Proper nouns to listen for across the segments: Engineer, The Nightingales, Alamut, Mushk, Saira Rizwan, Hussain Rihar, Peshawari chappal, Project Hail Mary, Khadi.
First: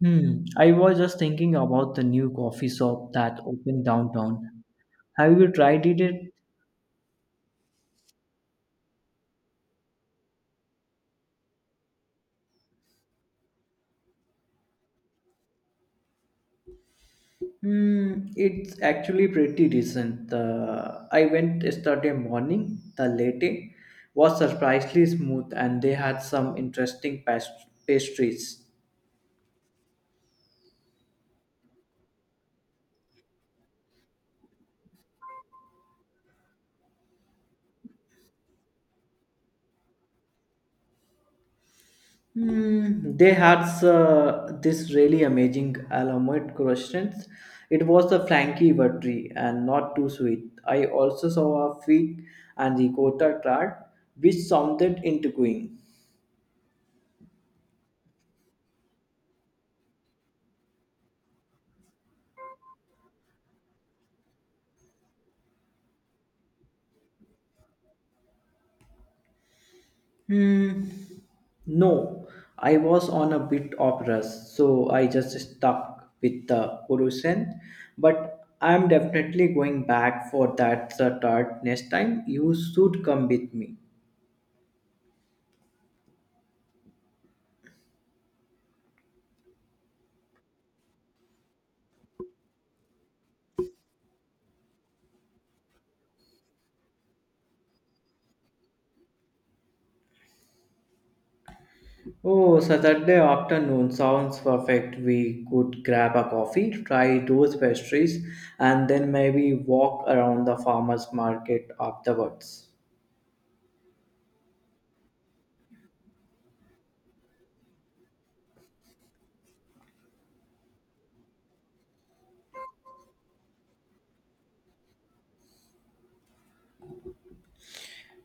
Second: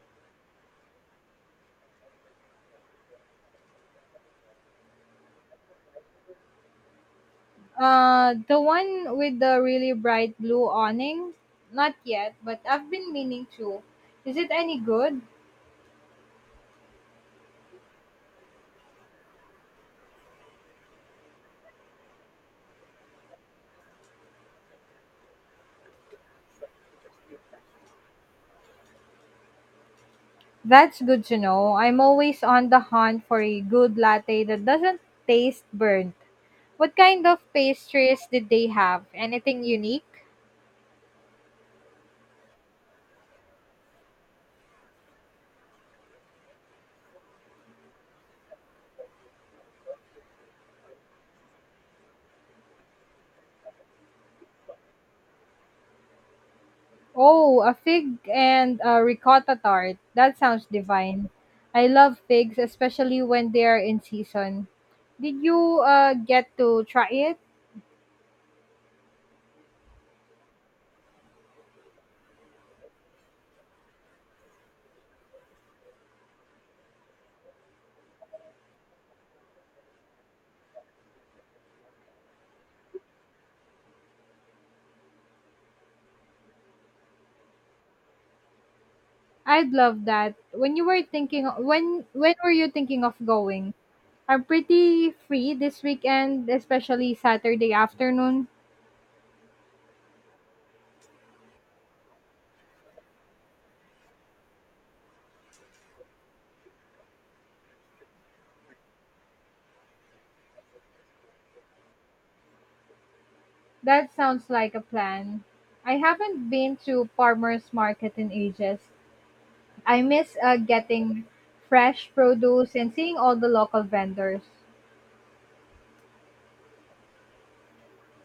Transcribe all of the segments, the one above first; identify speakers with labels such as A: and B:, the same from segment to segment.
A: Hmm. I was just thinking about the new coffee shop that opened downtown. Have you tried it yet?
B: The one with the really bright blue awning? Not yet, but I've been meaning to. Is it any good?
A: Hmm, it's actually pretty decent. I went yesterday morning. The latte was surprisingly smooth, and they had some interesting pastries.
B: That's good to know. I'm always on the hunt for a good latte that doesn't taste burnt. What kind of pastries did they have? Anything unique?
A: Hmm, they had this really amazing Alamut croissants. It was a flaky buttery and not too sweet. I also saw a fig and ricotta tart, which sounded intriguing.
B: Oh, a fig and a ricotta tart. That sounds divine. I love figs, especially when they are in season. Did you get to try it?
A: Hmm, no, I was on a bit of rush, so I just stuck with the croissant. But I'm definitely going back for that tart next time. You should come with me.
B: I'd love that. When were you thinking of going? I'm pretty free this weekend, especially Saturday afternoon.
A: Oh, Saturday afternoon sounds perfect. We could grab a coffee, try those pastries, and then maybe walk around the farmers market afterwards.
B: That sounds like a plan. I haven't been to farmers market in ages. I miss getting fresh produce and seeing all the local vendors.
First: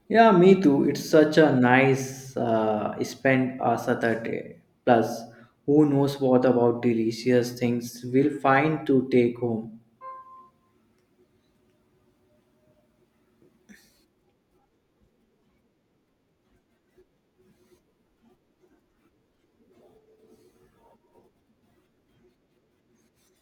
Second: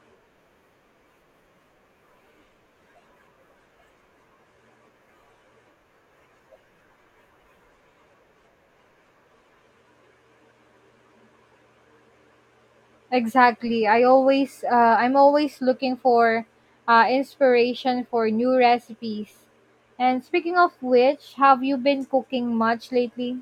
A: Yeah, me too. It's such a nice spend a Saturday. Plus, who knows what about delicious things we'll find to take home.
B: Exactly. I'm always looking for inspiration for new recipes. And speaking of which, have you been cooking much lately?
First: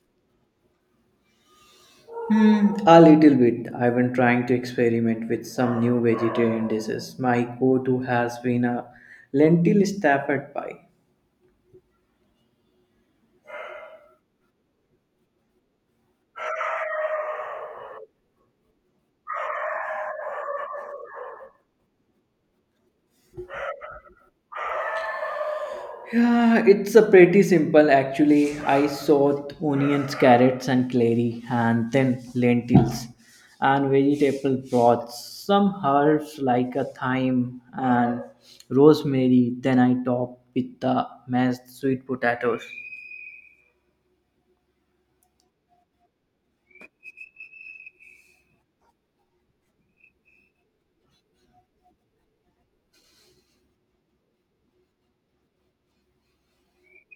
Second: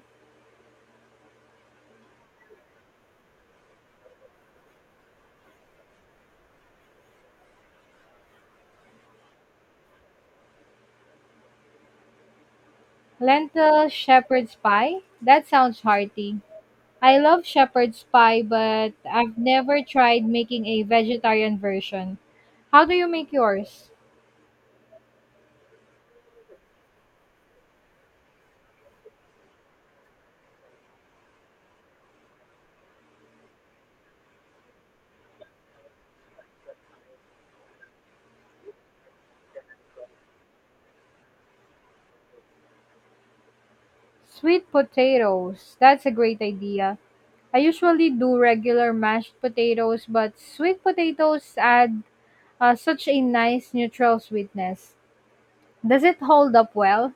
A: Hmm, a little bit. I've been trying to experiment with some new vegetarian dishes. My go-to has been a lentil stafford pie.
B: Lentil shepherd's pie? That sounds hearty. I love shepherd's pie, but I've never tried making a vegetarian version. How do you make yours?
A: Yeah, it's a pretty simple actually. I sowed onions, carrots, and clary, and then lentils and vegetable broths, some herbs like a thyme and rosemary. Then I topped with the mashed sweet potatoes.
B: Sweet potatoes. That's a great idea. I usually do regular mashed potatoes, but sweet potatoes add such a nice neutral sweetness. Does it hold up well?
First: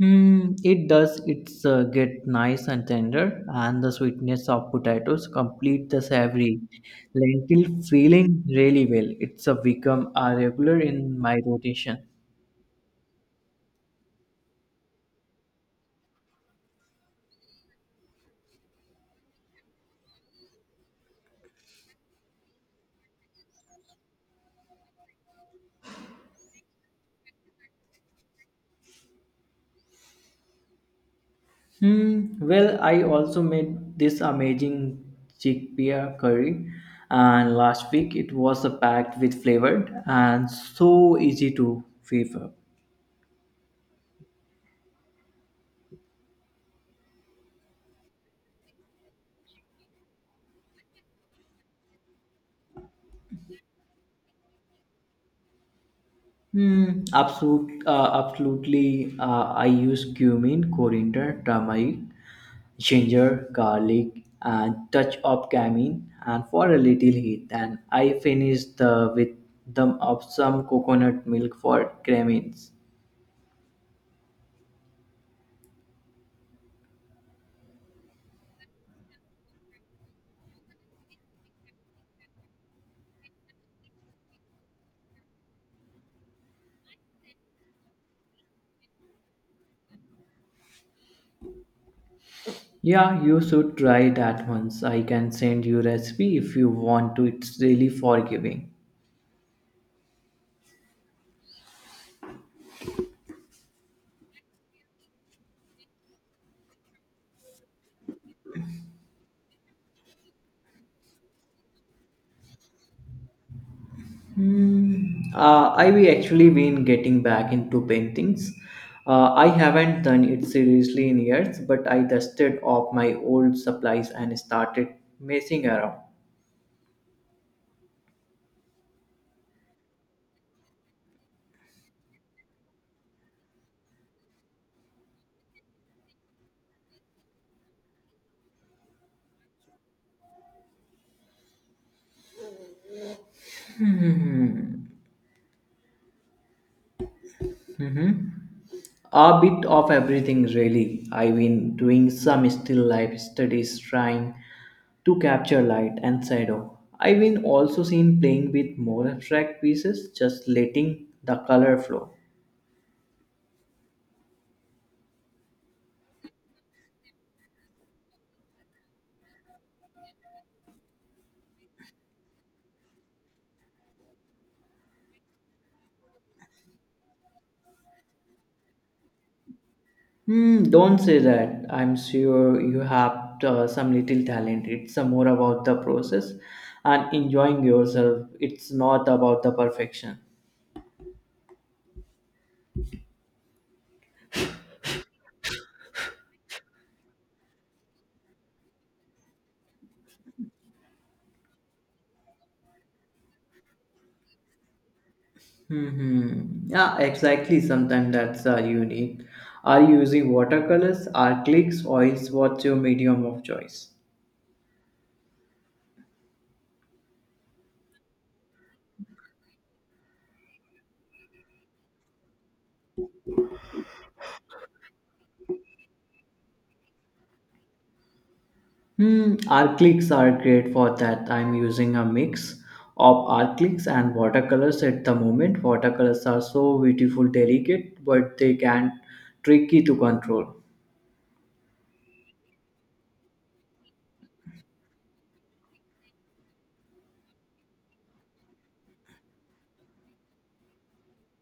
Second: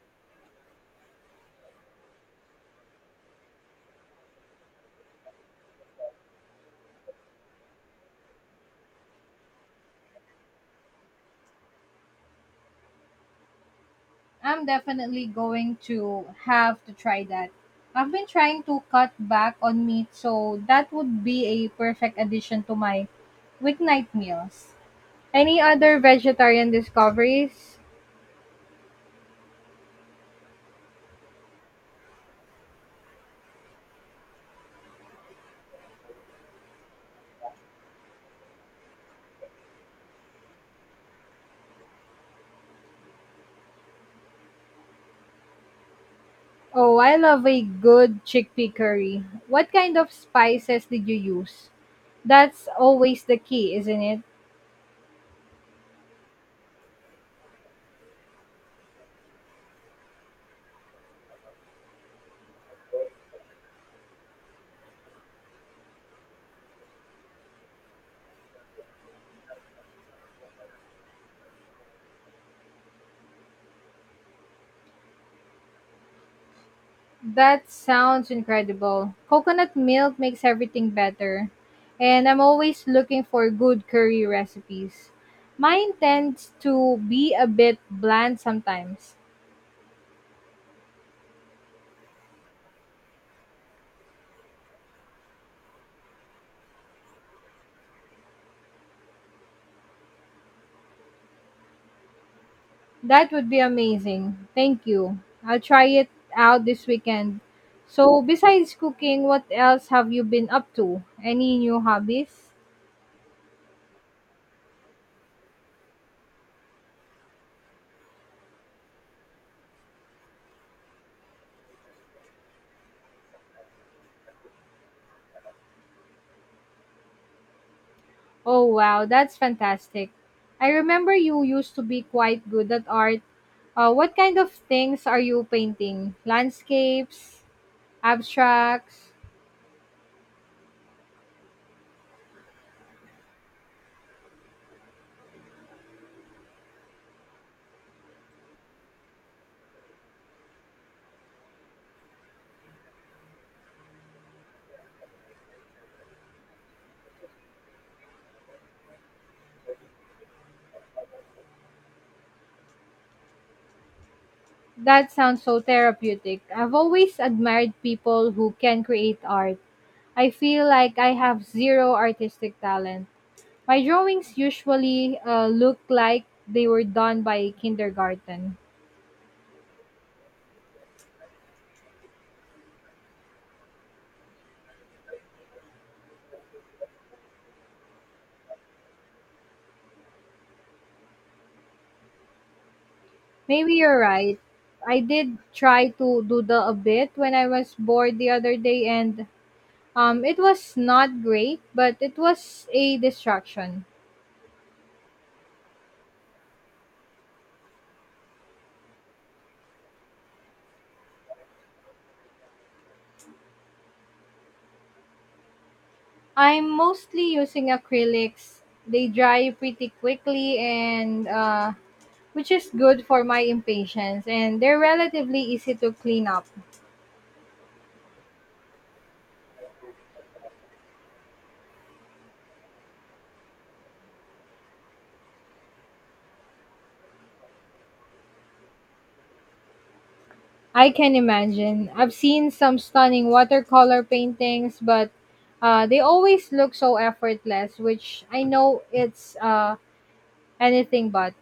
A: Hmm, it does. It's get nice and tender, and the sweetness of potatoes complete the savory lentil feeling really well. It's a become a regular in my rotation.
B: I'm definitely going to have to try that. I've been trying to cut back on meat, so that would be a perfect addition to my weeknight meals. Any other vegetarian discoveries?
A: Hmm. Well, I also made this amazing chickpea curry, and last week it was a packed with flavored and so easy to favor.
B: Oh, I love a good chickpea curry. What kind of spices did you use? That's always the key, isn't it?
A: Hmm. Absolutely. I use cumin, coriander, turmeric, ginger, garlic, and touch of cumin, and for a little heat. And I finished the with the of some coconut milk for cremins.
B: That sounds incredible. Coconut milk makes everything better. And I'm always looking for good curry recipes. Mine tends to be a bit bland sometimes.
A: Yeah, you should try that once. I can send you recipe if you want to. It's really forgiving.
B: That would be amazing. Thank you. I'll try it out this weekend. So, besides cooking, what else have you been up to? Any new hobbies?
A: Hmm. I've actually been getting back into paintings. I haven't done it seriously in years, but I dusted off my old supplies and started messing around.
B: Oh, wow, that's fantastic. I remember you used to be quite good at art. What kind of things are you painting? Landscapes, abstracts?
A: A bit of everything, really. I've been doing some still life studies trying to capture light and shadow. I've been also seen playing with more abstract pieces, just letting the color flow.
B: That sounds so therapeutic. I've always admired people who can create art. I feel like I have zero artistic talent. My drawings usually look like they were done by kindergarten.
A: Hmm, don't say that. I'm sure you have some little talent. It's more about the process and enjoying yourself. It's not about the perfection.
B: Maybe you're right. I did try to doodle a bit when I was bored the other day, and it was not great, but it was a distraction.
A: Mm-hmm. Yeah, exactly. Sometimes that's unique. Are you using watercolors, acrylics, oils? What's your medium of choice?
B: I'm mostly using acrylics. They dry pretty quickly and which is good for my impatience and they're relatively easy to clean up.
A: Hmm, acrylics are great for that. I'm using a mix of acrylics and watercolors at the moment. Watercolors are so beautiful, delicate, but they can tricky to control.
B: I can imagine. I've seen some stunning watercolor paintings, but they always look so effortless, which I know it's anything but.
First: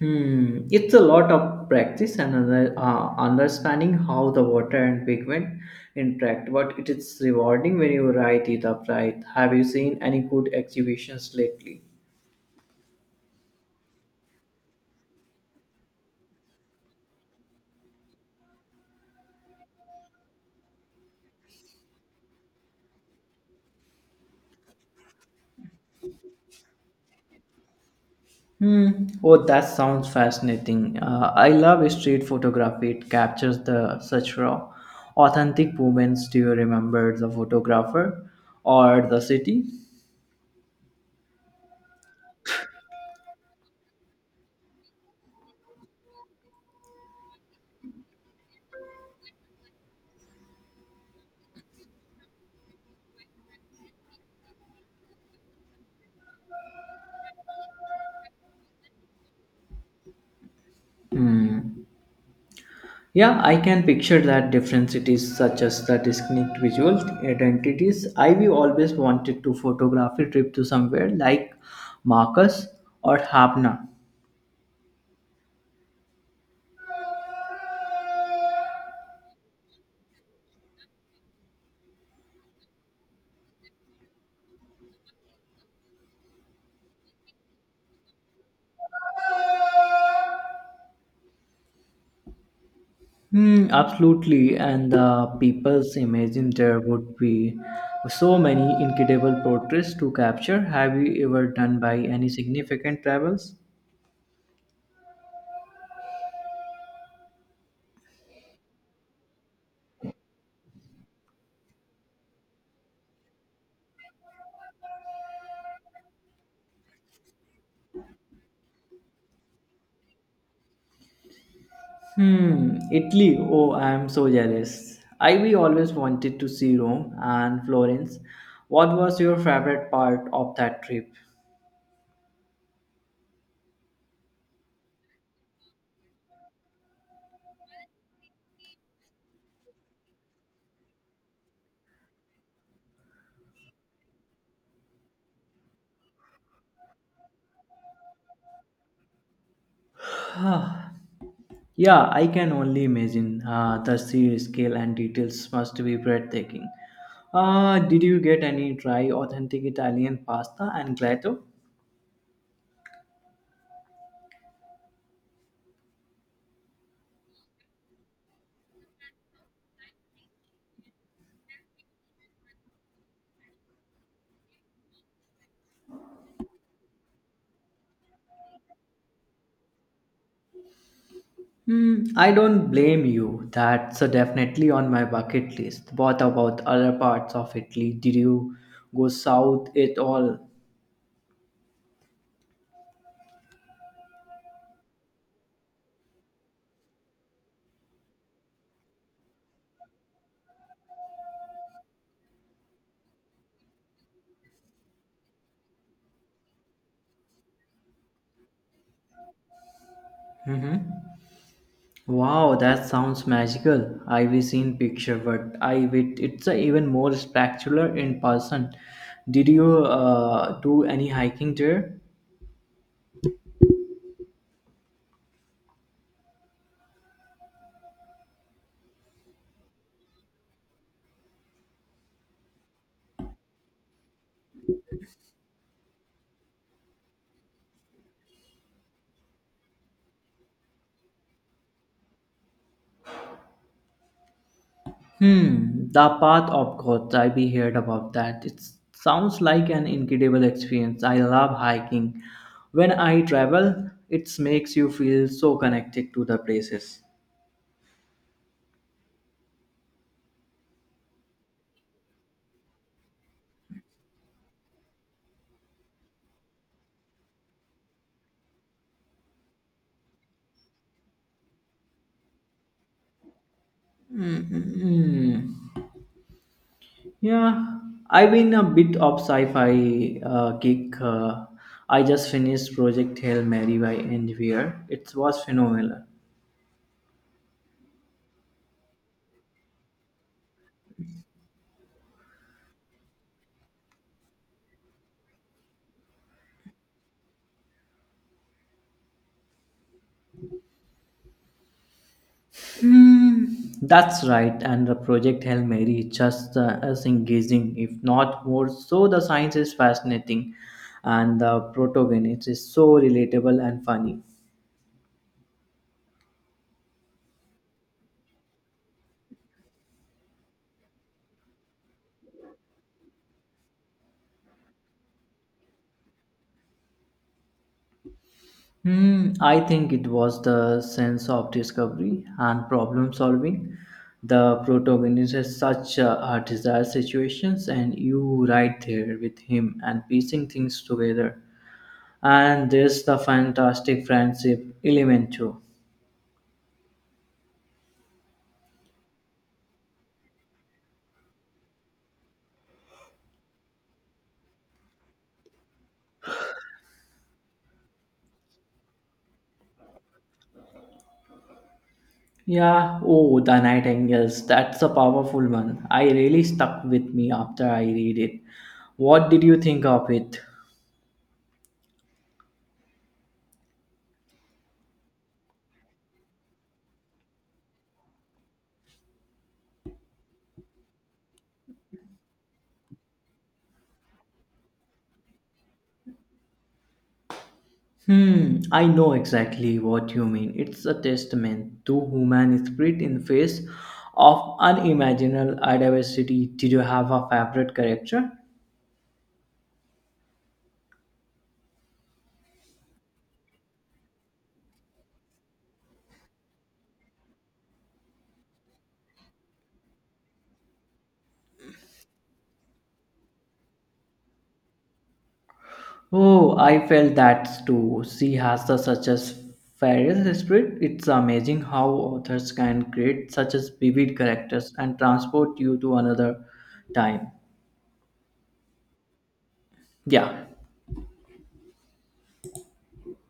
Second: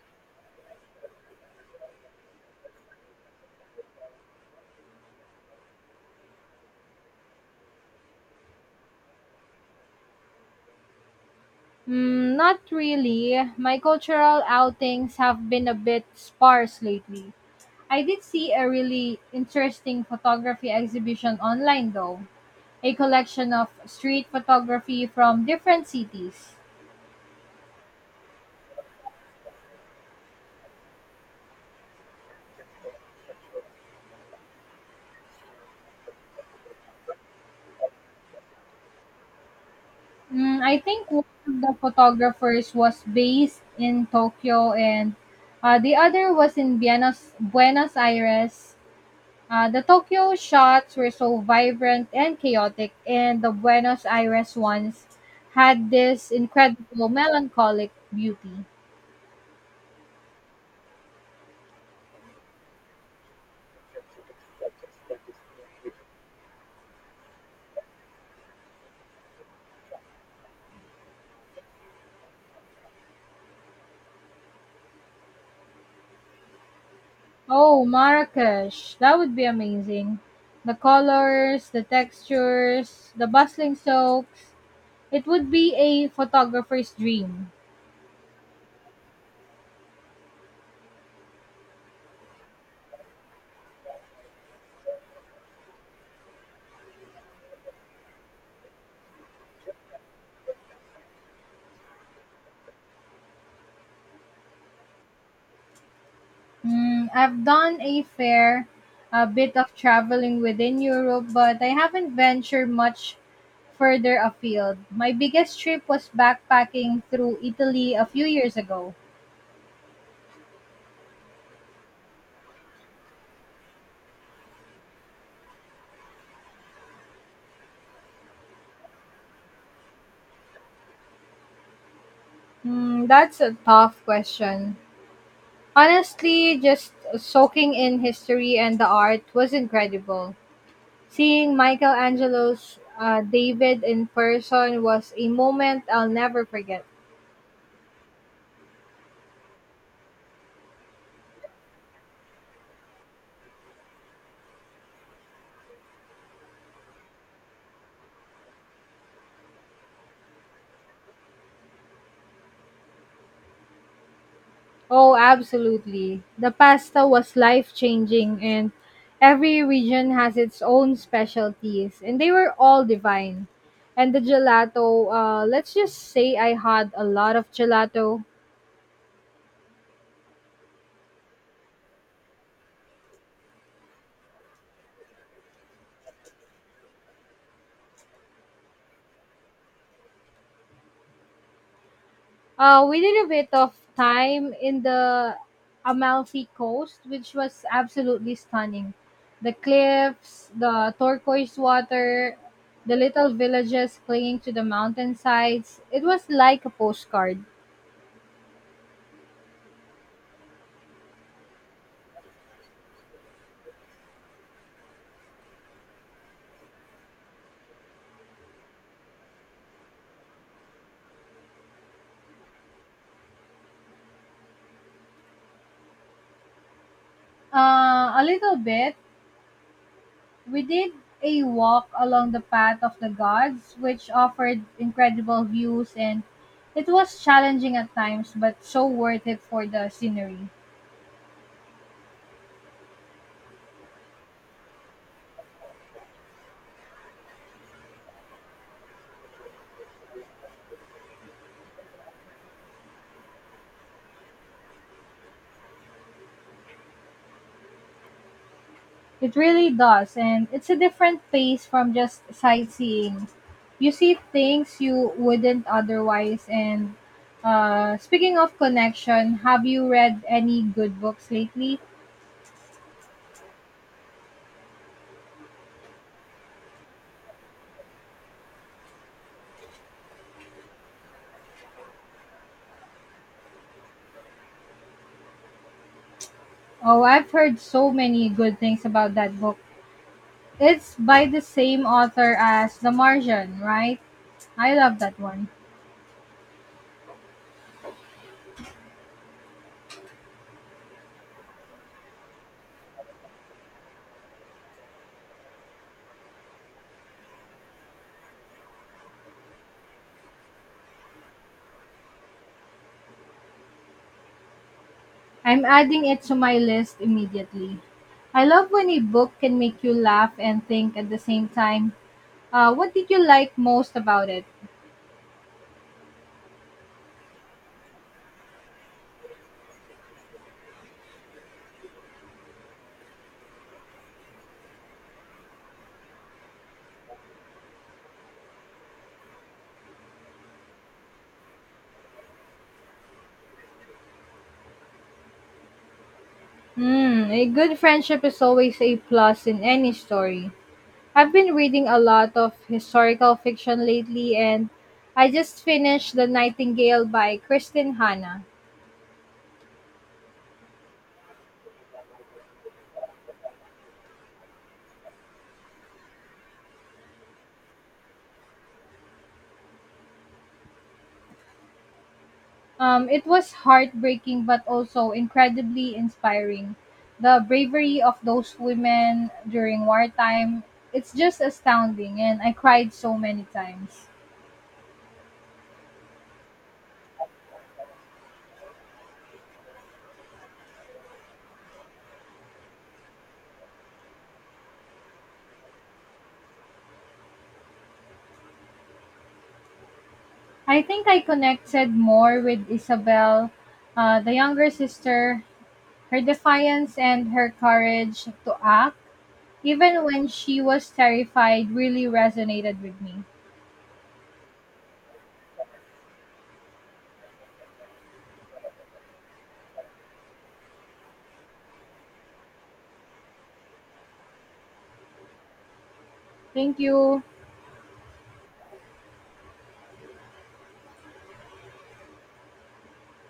A: Hmm, it's a lot of practice and understanding how the water and pigment interact, but it is rewarding when you write it up right. Have you seen any good exhibitions lately?
B: Mm, not really. My cultural outings have been a bit sparse lately. I did see a really interesting photography exhibition online though, a collection of street photography from different cities.
A: Hmm. Oh, that sounds fascinating. I love street photography. It captures the such raw, authentic moments. Do you remember the photographer or the city?
B: Mm, I think one of the photographers was based in Tokyo and the other was in Buenos Aires. The Tokyo shots were so vibrant and chaotic, and the Buenos Aires ones had this incredible melancholic beauty.
A: Hmm. Yeah, I can picture that difference. It is such as the distinct visual identities. I we always wanted to photograph a trip to somewhere like Marcus or Havna.
B: Oh, Marrakesh. That would be amazing. The colors, the textures, the bustling soaks. It would be a photographer's dream.
A: Hmm, absolutely, and the people's imagine there would be so many incredible portraits to capture. Have you ever done by any significant travels?
B: Mm, I've done a bit of traveling within Europe, but I haven't ventured much further afield. My biggest trip was backpacking through Italy a few years ago.
A: Hmm, Italy. Oh, I am so jealous. I we always wanted to see Rome and Florence. What was your favorite part of that trip?
B: Hmm, that's a tough question. Honestly, just soaking in history and the art was incredible. Seeing Michelangelo's David in person was a moment I'll never forget.
A: Ah, yeah, I can only imagine. The sheer scale and details must be breathtaking. Did you get any try authentic Italian pasta and gelato?
B: Oh, absolutely. The pasta was life changing, and every region has its own specialties, and they were all divine. And the gelato, let's just say I had a lot of gelato.
A: Hmm, I don't blame you. That's definitely on my bucket list. What about other parts of Italy? Did you go south at all?
B: We did a bit of time in the Amalfi Coast, which was absolutely stunning. The cliffs, the turquoise water, the little villages clinging to the mountainsides. It was like a postcard.
A: Mm-hmm. Wow, that sounds magical. I've seen picture, but I wait. It's even more spectacular in person. Did you do any hiking there?
B: A little bit, we did a walk along the path of the gods, which offered incredible views and it was challenging at times, but so worth it for the scenery.
A: Hmm, the path of God. I be heard about that. It sounds like an incredible experience. I love hiking. When I travel, it makes you feel so connected to the places.
B: It really does, and it's a different pace from just sightseeing. You see things you wouldn't otherwise. And speaking of connection, have you read any good books lately?
A: Hmm. Yeah, I've been a bit of sci-fi geek. I just finished Project Hail Mary by Engineer. It was phenomenal.
B: Oh, I've heard so many good things about that book. It's by the same author as The Martian, right? I love that one.
A: Hmm, that's right, and the Project Hail Mary is just as engaging, if not more. So the science is fascinating, and the protagonist is so relatable and funny.
B: I'm adding it to my list immediately. I love when a book can make you laugh and think at the same time. What did you like most about it?
A: Hmm, I think it was the sense of discovery and problem solving. The protagonist has such a desired situations, and you right there with him and piecing things together. And there's the fantastic friendship element too.
B: Hmm, a good friendship is always a plus in any story. I've been reading a lot of historical fiction lately, and I just finished The Nightingale by Kristen Hanna.
A: Yeah, oh, The Nightingales. That's a powerful one. I really stuck with me after I read it. What did you think of it?
B: It was heartbreaking but also incredibly inspiring. The bravery of those women during wartime, it's just astounding, and I cried so many times.
A: Hmm, I know exactly what you mean. It's a testament to human spirit in the face of unimaginable adversity. Did you have a favorite character?
B: I think I connected more with Isabel, the younger sister. Her defiance and her courage to act, even when she was terrified, really resonated with me.
A: Oh, I felt that too. She has the such as fearless spirit. It's amazing how authors can create such as vivid characters and transport you to another
B: Thank you.
A: time. Yeah.